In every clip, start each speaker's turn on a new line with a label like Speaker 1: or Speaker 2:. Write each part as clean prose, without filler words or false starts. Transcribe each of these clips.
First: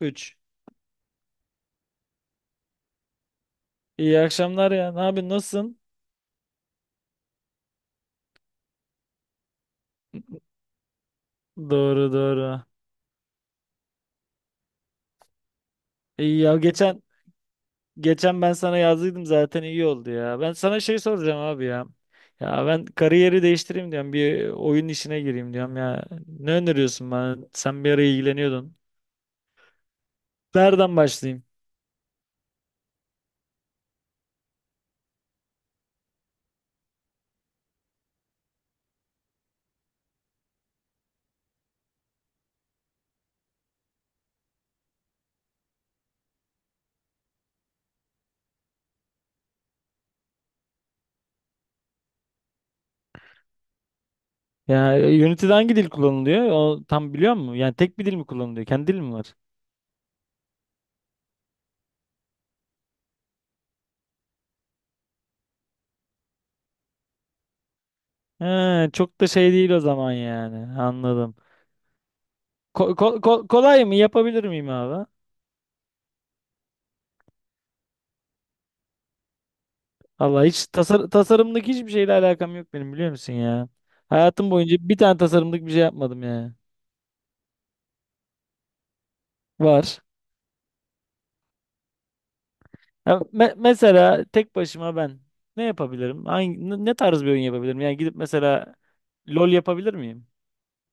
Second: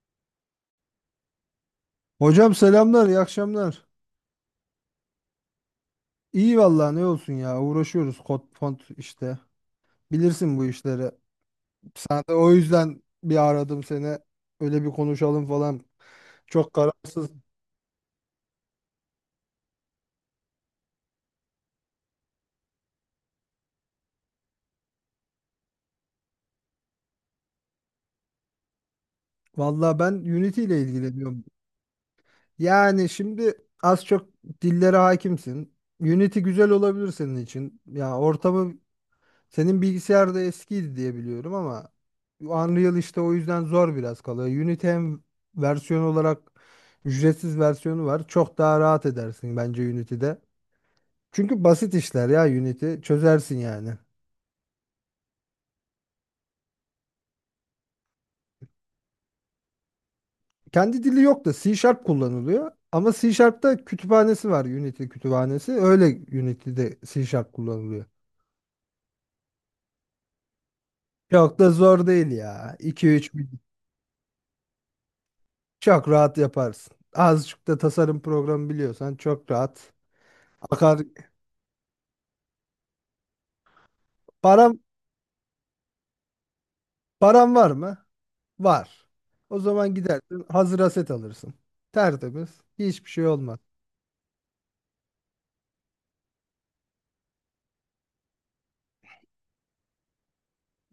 Speaker 1: 3.
Speaker 2: Hocam selamlar, iyi akşamlar.
Speaker 1: İyi akşamlar ya. Ne yapıyorsun? Nasılsın?
Speaker 2: İyi vallahi ne olsun ya, uğraşıyoruz kod font işte. Bilirsin bu işleri.
Speaker 1: Doğru
Speaker 2: Sen de o
Speaker 1: doğru.
Speaker 2: yüzden bir aradım seni. Öyle bir konuşalım falan.
Speaker 1: İyi ya
Speaker 2: Çok
Speaker 1: geçen
Speaker 2: kararsız.
Speaker 1: geçen ben sana yazdıydım zaten iyi oldu ya. Ben sana şey soracağım abi ya. Ya ben kariyeri değiştireyim diyorum. Bir oyun işine gireyim diyorum ya. Ne öneriyorsun bana? Sen bir ara ilgileniyordun.
Speaker 2: Vallahi ben Unity ile
Speaker 1: Nereden başlayayım?
Speaker 2: ilgileniyorum. Yani şimdi az çok dillere hakimsin. Unity güzel olabilir senin için. Ya ortamı, senin bilgisayar da eskiydi diye biliyorum ama Unreal işte o yüzden zor biraz kalıyor. Unity hem versiyon olarak ücretsiz versiyonu var. Çok daha rahat edersin bence Unity'de. Çünkü basit işler ya, Unity çözersin yani.
Speaker 1: Ya Unity'de hangi dil kullanılıyor? O tam biliyor musun? Yani tek bir dil mi kullanılıyor? Kendi dil mi var?
Speaker 2: Kendi dili yok da C Sharp kullanılıyor. Ama C Sharp'ta kütüphanesi var, Unity kütüphanesi. Öyle Unity'de C Sharp kullanılıyor.
Speaker 1: He, çok da şey değil o zaman yani. Anladım.
Speaker 2: Çok da zor değil ya.
Speaker 1: Ko- ko-
Speaker 2: 2-3
Speaker 1: ko- kolay mı? Yapabilir miyim abi?
Speaker 2: çok rahat yaparsın. Azıcık da tasarım programı biliyorsan çok rahat.
Speaker 1: Vallahi hiç
Speaker 2: Akar,
Speaker 1: tasarımlık hiçbir şeyle alakam yok benim biliyor musun ya? Hayatım
Speaker 2: para.
Speaker 1: boyunca bir tane tasarımlık bir şey yapmadım ya.
Speaker 2: Paran var mı? Var. O zaman
Speaker 1: Var.
Speaker 2: gidersin hazır aset alırsın. Tertemiz. Hiçbir
Speaker 1: Ya
Speaker 2: şey olmaz.
Speaker 1: mesela tek başıma ben ne yapabilirim? Ne tarz bir oyun yapabilirim? Yani gidip mesela LOL yapabilir miyim?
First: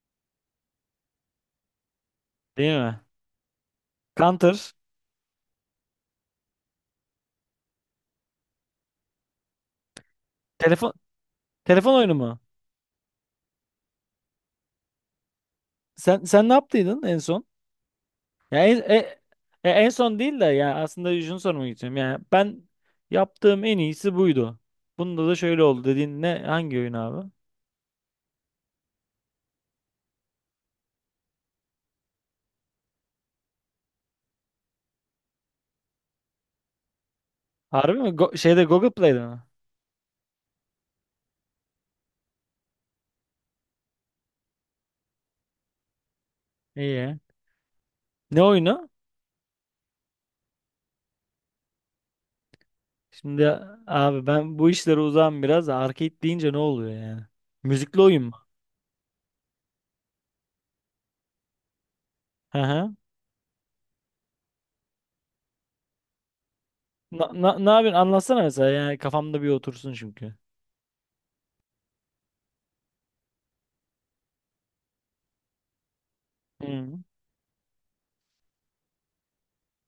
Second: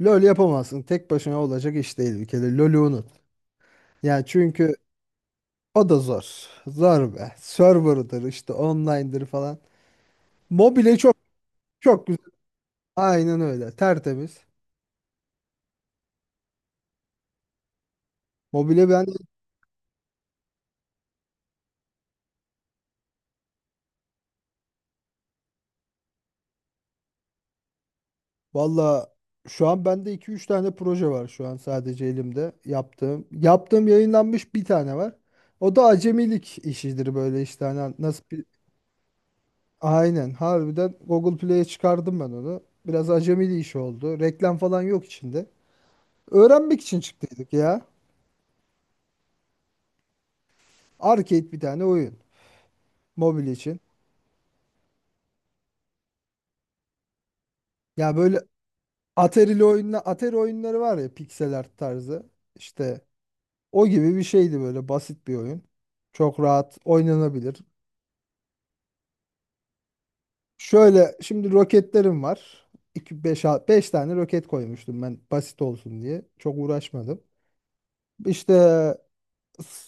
Speaker 2: LoL yapamazsın. Tek başına olacak iş değil bir kere.
Speaker 1: Değil
Speaker 2: LoL'ü
Speaker 1: mi?
Speaker 2: unut. Yani
Speaker 1: Counter.
Speaker 2: çünkü o da zor. Zor be. Server'dır işte, online'dır falan.
Speaker 1: Telefon
Speaker 2: Mobile çok
Speaker 1: telefon
Speaker 2: çok
Speaker 1: oyunu
Speaker 2: güzel.
Speaker 1: mu?
Speaker 2: Aynen öyle. Tertemiz.
Speaker 1: Sen ne yaptıydın en son? Ya
Speaker 2: Mobile ben,
Speaker 1: en son değil de ya aslında şunu sormak istiyorum. Yani ben yaptığım en iyisi buydu. Bunda da şöyle oldu dediğin ne hangi oyun abi?
Speaker 2: valla şu an bende 2-3 tane proje var şu an sadece elimde yaptığım. Yaptığım yayınlanmış bir tane var. O da acemilik işidir, böyle işte, hani
Speaker 1: Harbi mi?
Speaker 2: nasıl.
Speaker 1: Şeyde Google Play'de mi?
Speaker 2: Aynen, harbiden Google Play'e çıkardım ben onu. Biraz acemili iş oldu. Reklam falan yok içinde. Öğrenmek için
Speaker 1: İyi.
Speaker 2: çıktıydık ya.
Speaker 1: Ne oyunu?
Speaker 2: Arcade bir tane oyun. Mobil
Speaker 1: Şimdi
Speaker 2: için.
Speaker 1: abi ben bu işlere uzağım biraz. Arcade deyince ne oluyor yani? Müzikli
Speaker 2: Ya
Speaker 1: oyun mu?
Speaker 2: böyle Atari'li oyunla, Atari oyunları var ya, pixel art tarzı.
Speaker 1: Hı hı.
Speaker 2: İşte o gibi bir şeydi, böyle basit bir oyun. Çok rahat oynanabilir.
Speaker 1: Ne yapıyorsun? Anlatsana mesela. Yani kafamda bir otursun çünkü.
Speaker 2: Şöyle, şimdi roketlerim var. 2 5 5 tane roket koymuştum ben basit olsun diye. Çok
Speaker 1: Hı.
Speaker 2: uğraşmadım. İşte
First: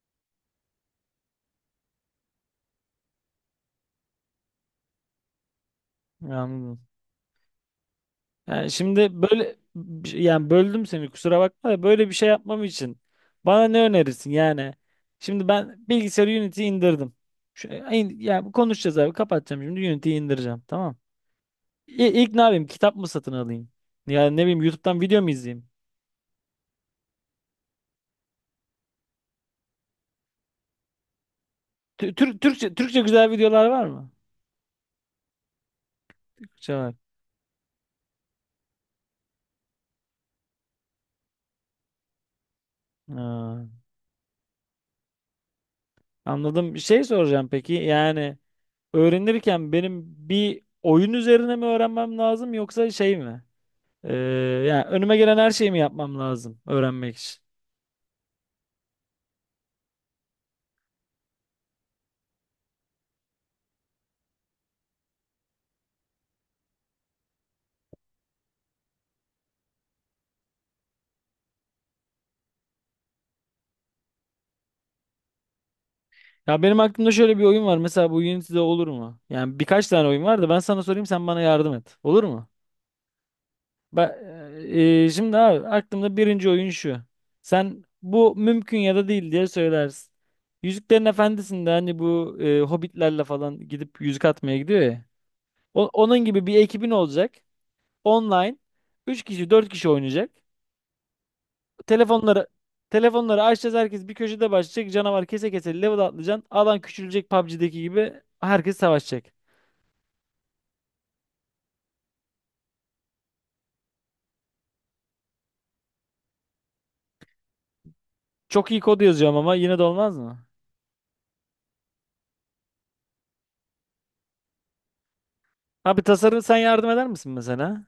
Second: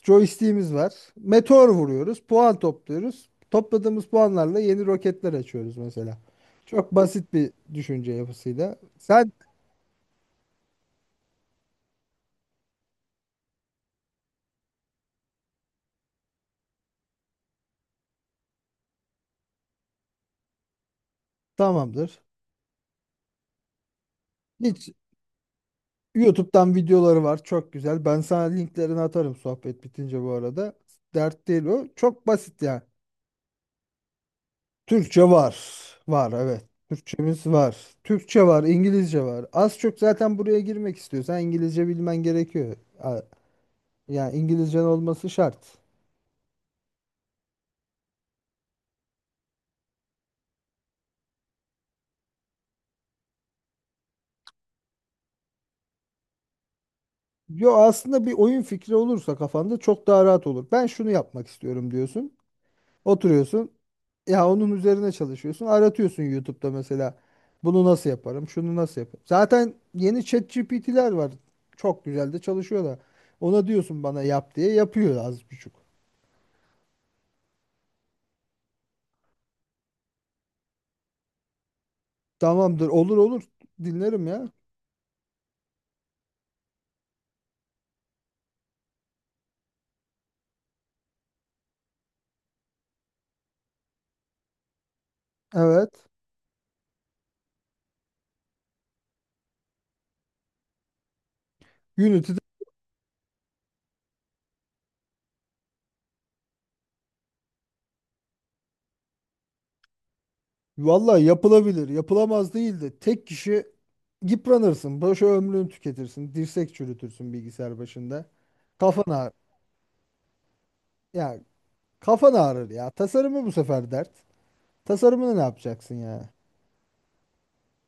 Speaker 2: Joystick'imiz var. Meteor vuruyoruz. Puan topluyoruz. Topladığımız puanlarla yeni roketler açıyoruz mesela.
Speaker 1: Anladım.
Speaker 2: Çok basit bir düşünce
Speaker 1: Yani
Speaker 2: yapısıyla.
Speaker 1: şimdi
Speaker 2: Sen
Speaker 1: böyle yani böldüm seni kusura bakma da böyle bir şey yapmam için bana ne önerirsin yani? Şimdi ben bilgisayarı Unity'yi indirdim. Yani konuşacağız abi kapatacağım şimdi Unity'yi indireceğim tamam. İ-
Speaker 2: tamamdır.
Speaker 1: İlk ne yapayım? Kitap mı satın alayım? Yani ne bileyim
Speaker 2: Hiç
Speaker 1: YouTube'dan video mu izleyeyim?
Speaker 2: YouTube'dan videoları var. Çok güzel. Ben sana linklerini atarım sohbet bitince bu arada. Dert değil o.
Speaker 1: Tü-
Speaker 2: Çok
Speaker 1: Tür-
Speaker 2: basit
Speaker 1: Türkçe
Speaker 2: yani.
Speaker 1: Türkçe güzel videolar var mı?
Speaker 2: Türkçe var. Var, evet.
Speaker 1: Türkçe var.
Speaker 2: Türkçemiz var. Türkçe var, İngilizce var. Az çok zaten buraya girmek istiyorsan İngilizce bilmen gerekiyor. A-
Speaker 1: Ha,
Speaker 2: Yani İngilizcen olması şart.
Speaker 1: anladım. Bir şey soracağım peki. Yani öğrenirken benim bir oyun üzerine mi öğrenmem lazım yoksa şey mi? Ee, yani önüme gelen her şeyi mi yapmam lazım öğrenmek için?
Speaker 2: Yo, aslında bir oyun fikri olursa kafanda çok daha rahat olur. Ben şunu yapmak istiyorum diyorsun. Oturuyorsun. Ya onun üzerine çalışıyorsun. Aratıyorsun YouTube'da mesela. Bunu nasıl yaparım? Şunu nasıl yaparım? Zaten yeni ChatGPT'ler var. Çok güzel de çalışıyorlar. Ona diyorsun bana yap diye, yapıyor az buçuk.
Speaker 1: Ya benim aklımda şöyle bir oyun var. Mesela bu Unity'de olur mu? Yani birkaç tane oyun var da ben sana sorayım sen bana yardım et. Olur mu?
Speaker 2: Tamamdır, olur olur,
Speaker 1: Ba-
Speaker 2: dinlerim ya.
Speaker 1: şimdi abi aklımda birinci oyun şu. Sen bu mümkün ya da değil diye söylersin. Yüzüklerin Efendisi'nde hani bu hobbitlerle falan gidip yüzük atmaya gidiyor ya. O-
Speaker 2: Evet.
Speaker 1: onun gibi bir ekibin olacak. Online. Üç kişi 4 kişi oynayacak.
Speaker 2: Unity'de
Speaker 1: Telefonları telefonları açacağız herkes bir köşede başlayacak. Canavar kese kese level atlayacaksın. Alan küçülecek PUBG'deki gibi herkes savaşacak.
Speaker 2: vallahi yapılabilir, yapılamaz değil de tek kişi yıpranırsın, boşa ömrünü tüketirsin, dirsek çürütürsün bilgisayar başında.
Speaker 1: Çok iyi kod
Speaker 2: Kafan ağrır.
Speaker 1: yazıyorum ama yine de olmaz mı?
Speaker 2: Ya kafan ağrır ya. Tasarımı bu sefer dert. Tasarımını ne yapacaksın
Speaker 1: Abi
Speaker 2: ya?
Speaker 1: tasarım sen yardım eder misin mesela?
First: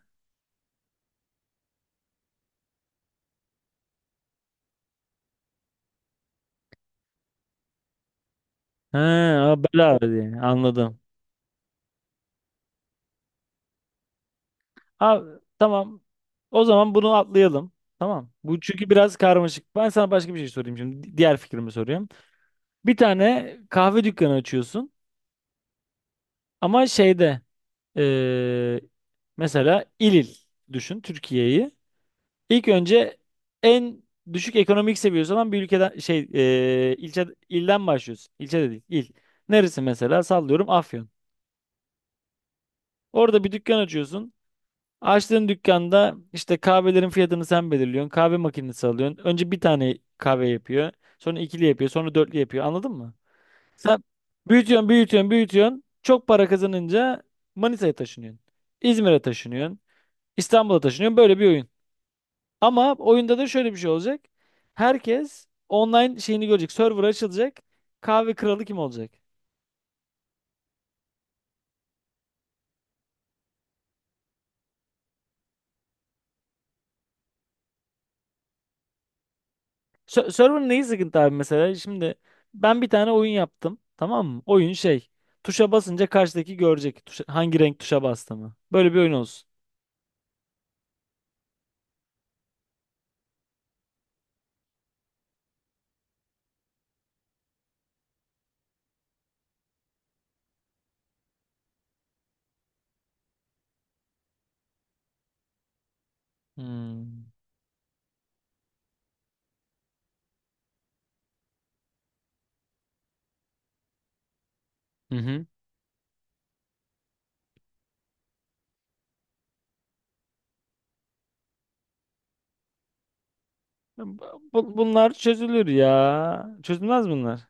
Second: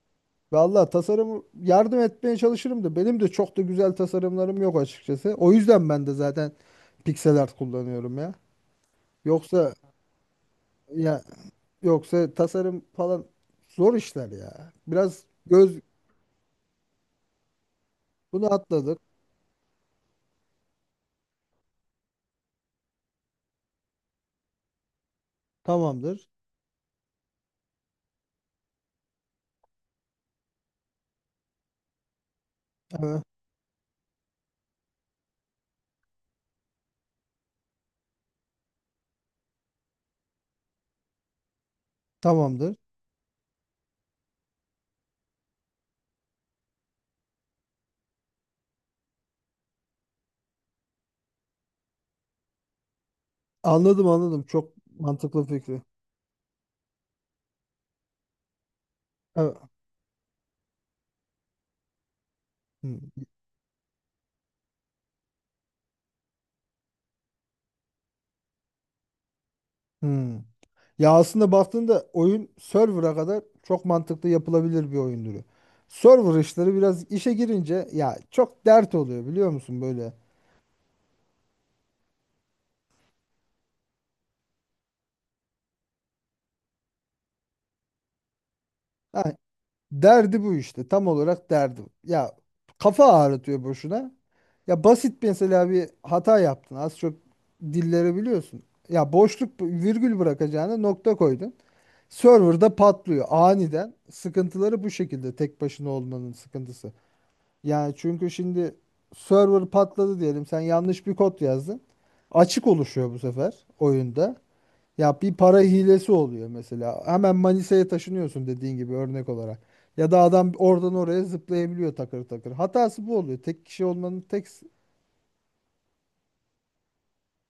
Speaker 2: Vallahi tasarımı yardım etmeye çalışırım da benim de çok da güzel tasarımlarım yok açıkçası. O yüzden ben de zaten pixel art kullanıyorum ya.
Speaker 1: He, o
Speaker 2: Yoksa
Speaker 1: bela diye. Anladım.
Speaker 2: ya, yoksa tasarım falan zor işler ya. Biraz
Speaker 1: Abi,
Speaker 2: göz.
Speaker 1: tamam. O zaman bunu atlayalım. Tamam.
Speaker 2: Bunu
Speaker 1: Bu çünkü
Speaker 2: atladık.
Speaker 1: biraz karmaşık. Ben sana başka bir şey sorayım şimdi. Diğer fikrimi soruyorum. Bir tane kahve dükkanı açıyorsun
Speaker 2: Tamamdır.
Speaker 1: ama şeyde eee, mesela il il düşün Türkiye'yi. İlk önce
Speaker 2: Evet.
Speaker 1: en düşük ekonomik seviyesi olan bir ülkeden ilçe ilden başlıyorsun. İlçe de değil, il. Neresi mesela? Sallıyorum Afyon.
Speaker 2: Tamamdır.
Speaker 1: Orada bir dükkan açıyorsun. Açtığın dükkanda işte kahvelerin fiyatını sen belirliyorsun. Kahve makinesi alıyorsun. Önce bir tane kahve yapıyor. Sonra ikili yapıyor. Sonra dörtlü yapıyor. Anladın mı? Sen
Speaker 2: Anladım, anladım. Çok
Speaker 1: büyütüyorsun, büyütüyorsun,
Speaker 2: mantıklı fikri.
Speaker 1: büyütüyorsun. Çok para kazanınca Manisa'ya taşınıyorsun. İzmir'e
Speaker 2: Evet.
Speaker 1: taşınıyorsun. İstanbul'a taşınıyorsun. Böyle bir oyun. Ama
Speaker 2: Hmm.
Speaker 1: oyunda da şöyle bir şey olacak. Herkes online şeyini görecek. Server açılacak. Kahve kralı kim olacak?
Speaker 2: Hmm. Ya aslında baktığında oyun server'a kadar çok mantıklı yapılabilir bir oyun türü. Server işleri biraz işe girince ya çok dert oluyor, biliyor musun böyle.
Speaker 1: Server'ın neyi sıkıntı abi mesela? Şimdi ben bir tane oyun yaptım. Tamam mı? Oyun şey. Tuşa basınca karşıdaki görecek. Hangi renk tuşa bastığımı. Böyle bir oyun olsun.
Speaker 2: Derdi bu işte. Tam olarak derdi bu. Ya kafa ağrıtıyor boşuna. Ya basit mesela bir hata yaptın. Az çok dilleri biliyorsun. Ya boşluk virgül bırakacağına nokta koydun. Server'da patlıyor aniden. Sıkıntıları bu şekilde, tek başına olmanın sıkıntısı.
Speaker 1: Hmm.
Speaker 2: Yani çünkü şimdi server patladı diyelim. Sen yanlış bir kod yazdın. Açık oluşuyor bu sefer oyunda.
Speaker 1: Hı
Speaker 2: Ya bir
Speaker 1: hı.
Speaker 2: para hilesi oluyor mesela. Hemen Manisa'ya taşınıyorsun dediğin gibi örnek olarak. Ya da adam oradan oraya zıplayabiliyor takır takır. Hatası bu oluyor. Tek kişi olmanın tek.
Speaker 1: Bunlar çözülür ya. Çözülmez bunlar.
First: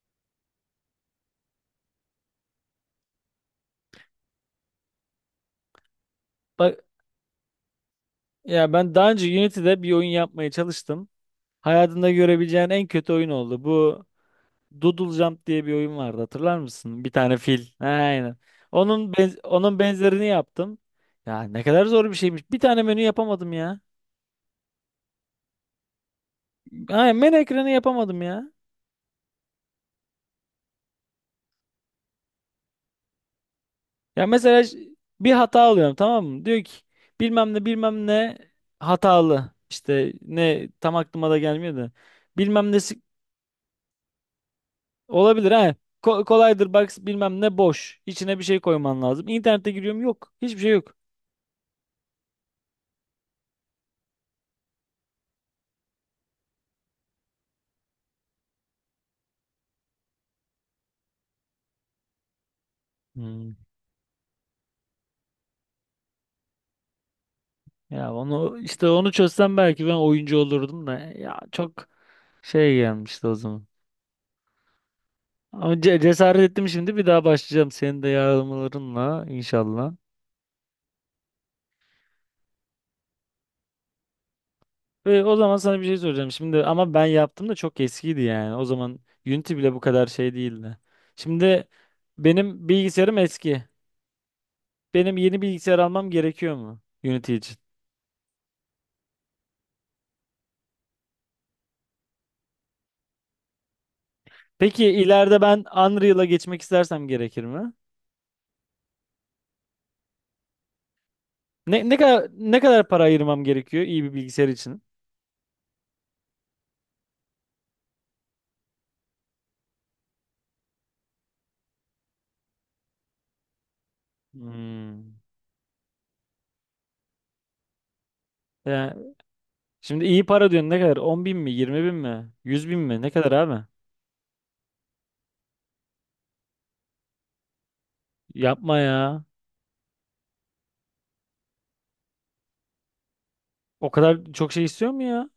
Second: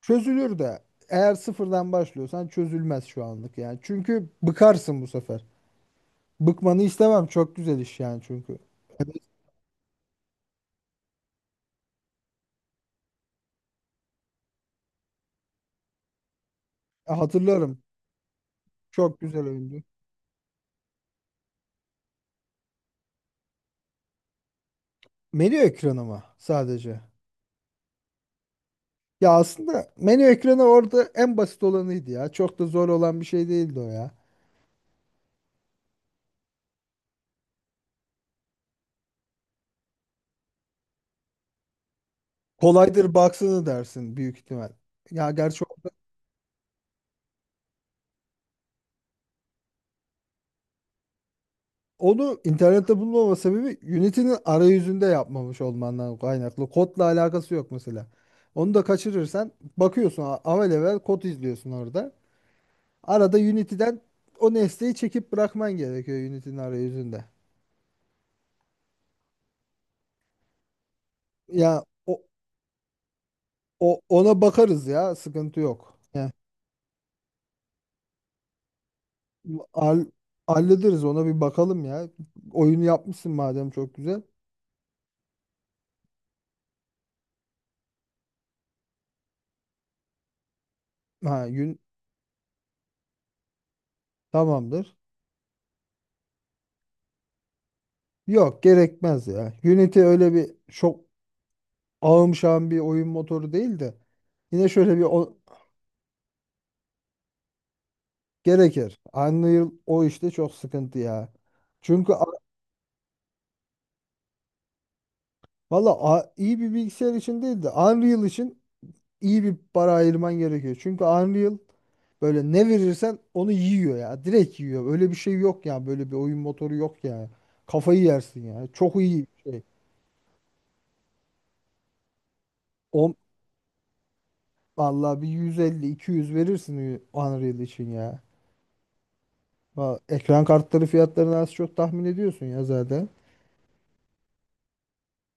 Speaker 2: Çözülür de, eğer sıfırdan başlıyorsan çözülmez şu anlık yani. Çünkü bıkarsın bu sefer. Bıkmanı
Speaker 1: Bak
Speaker 2: istemem. Çok güzel iş yani çünkü.
Speaker 1: ya ben daha
Speaker 2: Evet,
Speaker 1: önce Unity'de bir oyun yapmaya çalıştım. Hayatında görebileceğin en kötü oyun oldu. Bu Doodle Jump diye bir oyun vardı hatırlar mısın? Bir tane fil.
Speaker 2: hatırlarım.
Speaker 1: Aynen. Onun
Speaker 2: Çok
Speaker 1: benz-
Speaker 2: güzel
Speaker 1: onun
Speaker 2: oyundu.
Speaker 1: benzerini yaptım. Ya ne kadar zor bir şeymiş. Bir tane menü yapamadım ya.
Speaker 2: Menü ekranı mı sadece?
Speaker 1: Aynen menü ekranı yapamadım ya.
Speaker 2: Ya aslında menü ekranı orada en basit olanıydı ya. Çok da zor olan bir şey değildi o ya.
Speaker 1: Ya mesela bir hata alıyorum tamam mı? Diyor ki bilmem ne bilmem ne hatalı. İşte ne tam aklıma da gelmiyor da. Bilmem nesi
Speaker 2: Kolaydır, baksana, dersin büyük ihtimal. Ya
Speaker 1: olabilir
Speaker 2: gerçi
Speaker 1: ha.
Speaker 2: o,
Speaker 1: Kolaydır bak bilmem ne boş. İçine bir şey koyman lazım. İnternete giriyorum yok. Hiçbir şey yok.
Speaker 2: onu internette bulmama sebebi Unity'nin arayüzünde yapmamış olmandan kaynaklı. Kodla alakası yok mesela. Onu da kaçırırsan bakıyorsun, avelevel kod izliyorsun orada. Arada
Speaker 1: Hmm.
Speaker 2: Unity'den o nesneyi çekip bırakman gerekiyor Unity'nin arayüzünde.
Speaker 1: Ya onu işte onu çözsem belki ben oyuncu olurdum da ya
Speaker 2: Ya
Speaker 1: çok
Speaker 2: o,
Speaker 1: şey gelmişti o zaman.
Speaker 2: o ona bakarız ya, sıkıntı
Speaker 1: Ama
Speaker 2: yok. Ya,
Speaker 1: cesaret ettim şimdi bir daha başlayacağım senin de yardımlarınla inşallah.
Speaker 2: hall- hallederiz, ona bir bakalım ya. Oyunu yapmışsın madem, çok güzel.
Speaker 1: Ve o zaman sana bir şey soracağım. Şimdi ama ben yaptım da çok eskiydi yani. O zaman Unity bile bu kadar şey değildi.
Speaker 2: Ha,
Speaker 1: Şimdi
Speaker 2: yün,
Speaker 1: benim bilgisayarım eski.
Speaker 2: tamamdır.
Speaker 1: Benim yeni bilgisayar almam gerekiyor mu Unity için?
Speaker 2: Yok, gerekmez ya. Unity öyle bir çok ağım şağım bir oyun motoru değil de yine
Speaker 1: Peki
Speaker 2: şöyle bir o.
Speaker 1: ileride ben Unreal'a geçmek istersem gerekir mi?
Speaker 2: Gerekir. Unreal o işte çok sıkıntı ya.
Speaker 1: Ne, ne
Speaker 2: Çünkü
Speaker 1: kadar ne kadar para ayırmam gerekiyor iyi bir bilgisayar için?
Speaker 2: valla, iyi bir bilgisayar için değil de Unreal için iyi bir para ayırman gerekiyor. Çünkü Unreal böyle ne verirsen onu yiyor ya. Direkt yiyor. Öyle
Speaker 1: Hmm.
Speaker 2: bir şey yok ya. Böyle bir oyun motoru yok ya. Kafayı yersin ya.
Speaker 1: Ya,
Speaker 2: Çok iyi bir şey.
Speaker 1: şimdi iyi para diyorsun ne kadar? 10.000 mi? 20.000 mi? 100.000 mi? Ne
Speaker 2: On,
Speaker 1: kadar abi?
Speaker 2: vallahi bir 150-200 verirsin Unreal için ya.
Speaker 1: Yapma ya.
Speaker 2: Ekran kartları fiyatlarını az çok tahmin ediyorsun ya zaten.
Speaker 1: O kadar çok şey istiyor mu ya?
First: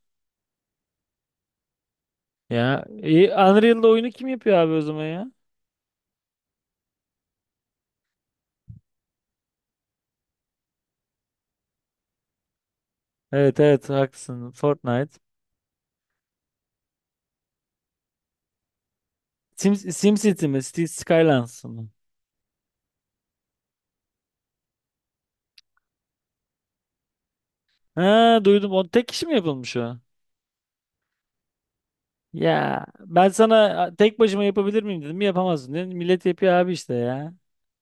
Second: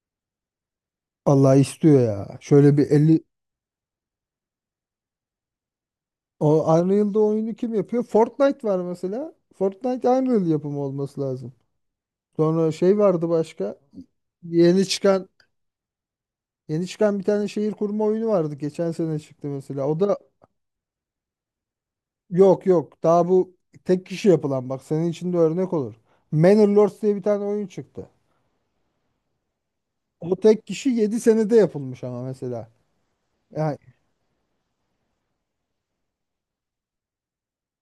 Speaker 2: Allah istiyor ya. Şöyle
Speaker 1: Ya
Speaker 2: bir 50,
Speaker 1: iyi, Unreal'da oyunu kim yapıyor abi o zaman ya?
Speaker 2: o Unreal'da oyunu kim yapıyor? Fortnite var mesela. Fortnite Unreal yapımı olması lazım. Sonra şey vardı
Speaker 1: Evet
Speaker 2: başka.
Speaker 1: evet haklısın.
Speaker 2: Yeni
Speaker 1: Fortnite.
Speaker 2: çıkan yeni çıkan bir tane şehir kurma oyunu vardı. Geçen sene çıktı mesela. O da
Speaker 1: SimCity mi? City Skylines mı?
Speaker 2: yok yok. Daha bu tek kişi yapılan, bak, senin için de örnek olur. Manor Lords diye bir tane oyun çıktı.
Speaker 1: Ha duydum. O tek kişi mi yapılmış o?
Speaker 2: O tek kişi 7 senede yapılmış ama mesela.
Speaker 1: Ya ben
Speaker 2: Yani
Speaker 1: sana tek başıma yapabilir miyim dedim. Yapamazsın dedim. Millet yapıyor abi işte ya.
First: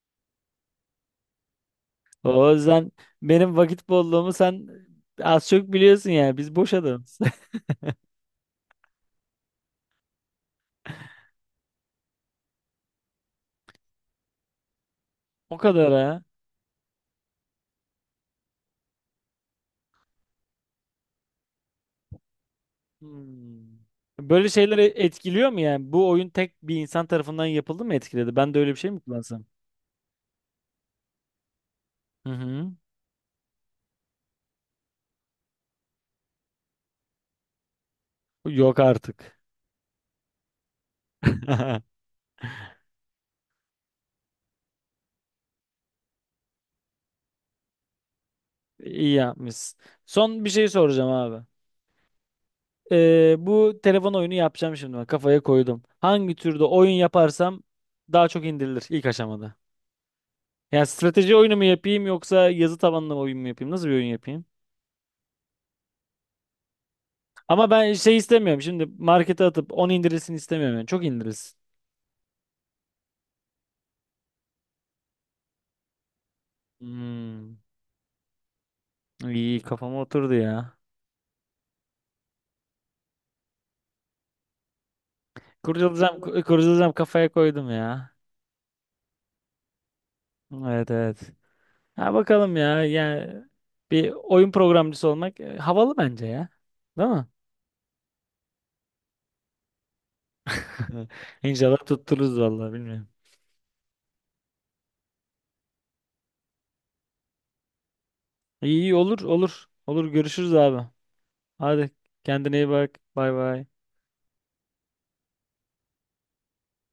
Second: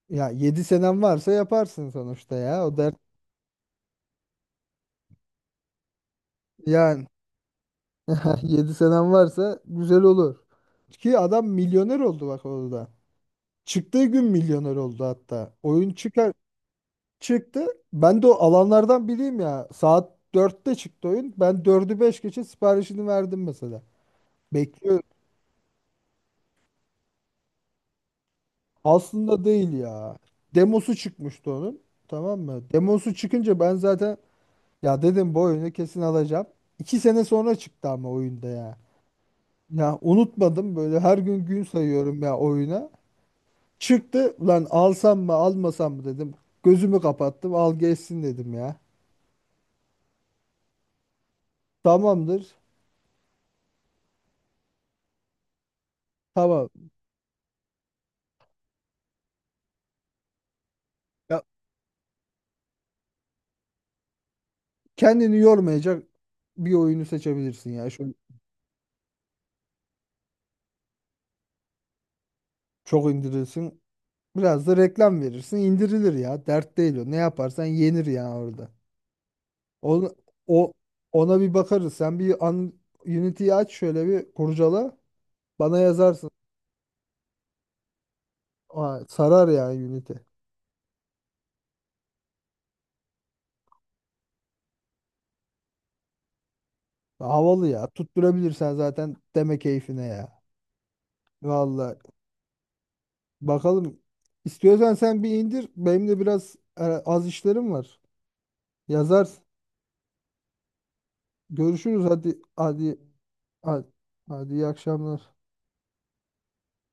Speaker 2: ya 7 senem varsa yaparsın sonuçta
Speaker 1: O
Speaker 2: ya. O
Speaker 1: yüzden
Speaker 2: dert
Speaker 1: benim vakit bolluğumu sen az çok biliyorsun yani. Biz boş
Speaker 2: yani.
Speaker 1: adamız.
Speaker 2: 7 senem varsa güzel olur. Ki adam milyoner oldu bak orada. Çıktığı gün milyoner oldu hatta.
Speaker 1: O
Speaker 2: Oyun
Speaker 1: kadar ha.
Speaker 2: çıkar çıktı. Ben de o alanlardan biriyim ya. Saat 4'te çıktı oyun. Ben dördü 5 geçe siparişini verdim
Speaker 1: Hmm.
Speaker 2: mesela.
Speaker 1: Böyle şeyler
Speaker 2: Bekliyorum.
Speaker 1: etkiliyor mu yani? Bu oyun tek bir insan tarafından yapıldı mı etkiledi? Ben de öyle bir şey mi kullansam?
Speaker 2: Aslında değil ya. Demosu çıkmıştı onun.
Speaker 1: Hı
Speaker 2: Tamam mı?
Speaker 1: hı.
Speaker 2: Demosu çıkınca ben zaten, ya dedim, bu oyunu kesin alacağım. 2 sene sonra çıktı ama oyunda ya.
Speaker 1: Yok artık.
Speaker 2: Ya unutmadım, böyle her gün gün sayıyorum ya oyuna. Çıktı lan, alsam mı almasam mı dedim. Gözümü kapattım, al geçsin dedim ya.
Speaker 1: İyi yapmışsın. Son bir şey soracağım abi.
Speaker 2: Tamamdır.
Speaker 1: Bu telefon oyunu yapacağım şimdi. Ben kafaya koydum. Hangi türde
Speaker 2: Tamam.
Speaker 1: oyun yaparsam daha çok indirilir ilk aşamada. Yani strateji
Speaker 2: Ya
Speaker 1: oyunu mu yapayım yoksa yazı tabanlı oyun mu yapayım? Nasıl bir oyun yapayım?
Speaker 2: kendini yormayacak bir oyunu
Speaker 1: Ama
Speaker 2: seçebilirsin ya.
Speaker 1: ben
Speaker 2: Şöyle
Speaker 1: şey istemiyorum. Şimdi markete atıp 10 indirilsin istemiyorum. Yani. Çok indirilsin.
Speaker 2: çok indirirsin. Biraz da reklam verirsin, indirilir ya. Dert değil o. Ne
Speaker 1: Hmm.
Speaker 2: yaparsan yenir ya orada.
Speaker 1: İyi kafama
Speaker 2: Onu,
Speaker 1: oturdu
Speaker 2: o
Speaker 1: ya.
Speaker 2: ona bir bakarız. Sen bir an, Unity'yi aç, şöyle bir kurcala. Bana
Speaker 1: Kurcalayacağım,
Speaker 2: yazarsın.
Speaker 1: ku- kurcalayacağım kafaya koydum ya.
Speaker 2: Aa, sarar yani Unity.
Speaker 1: Evet evet. Ha bakalım ya. Yani bir oyun programcısı olmak havalı bence ya. Değil mi?
Speaker 2: Havalı ya. Tutturabilirsen zaten deme keyfine ya.
Speaker 1: İnşallah
Speaker 2: Vallahi
Speaker 1: tuttururuz vallahi bilmiyorum.
Speaker 2: bakalım. İstiyorsan sen bir indir. Benim de biraz az işlerim var.
Speaker 1: İyi iyi olur
Speaker 2: Yazarsın.
Speaker 1: olur. Olur görüşürüz abi. Hadi
Speaker 2: Görüşürüz, hadi
Speaker 1: kendine iyi bak.
Speaker 2: hadi,
Speaker 1: Bay bay.
Speaker 2: hadi, hadi, iyi akşamlar.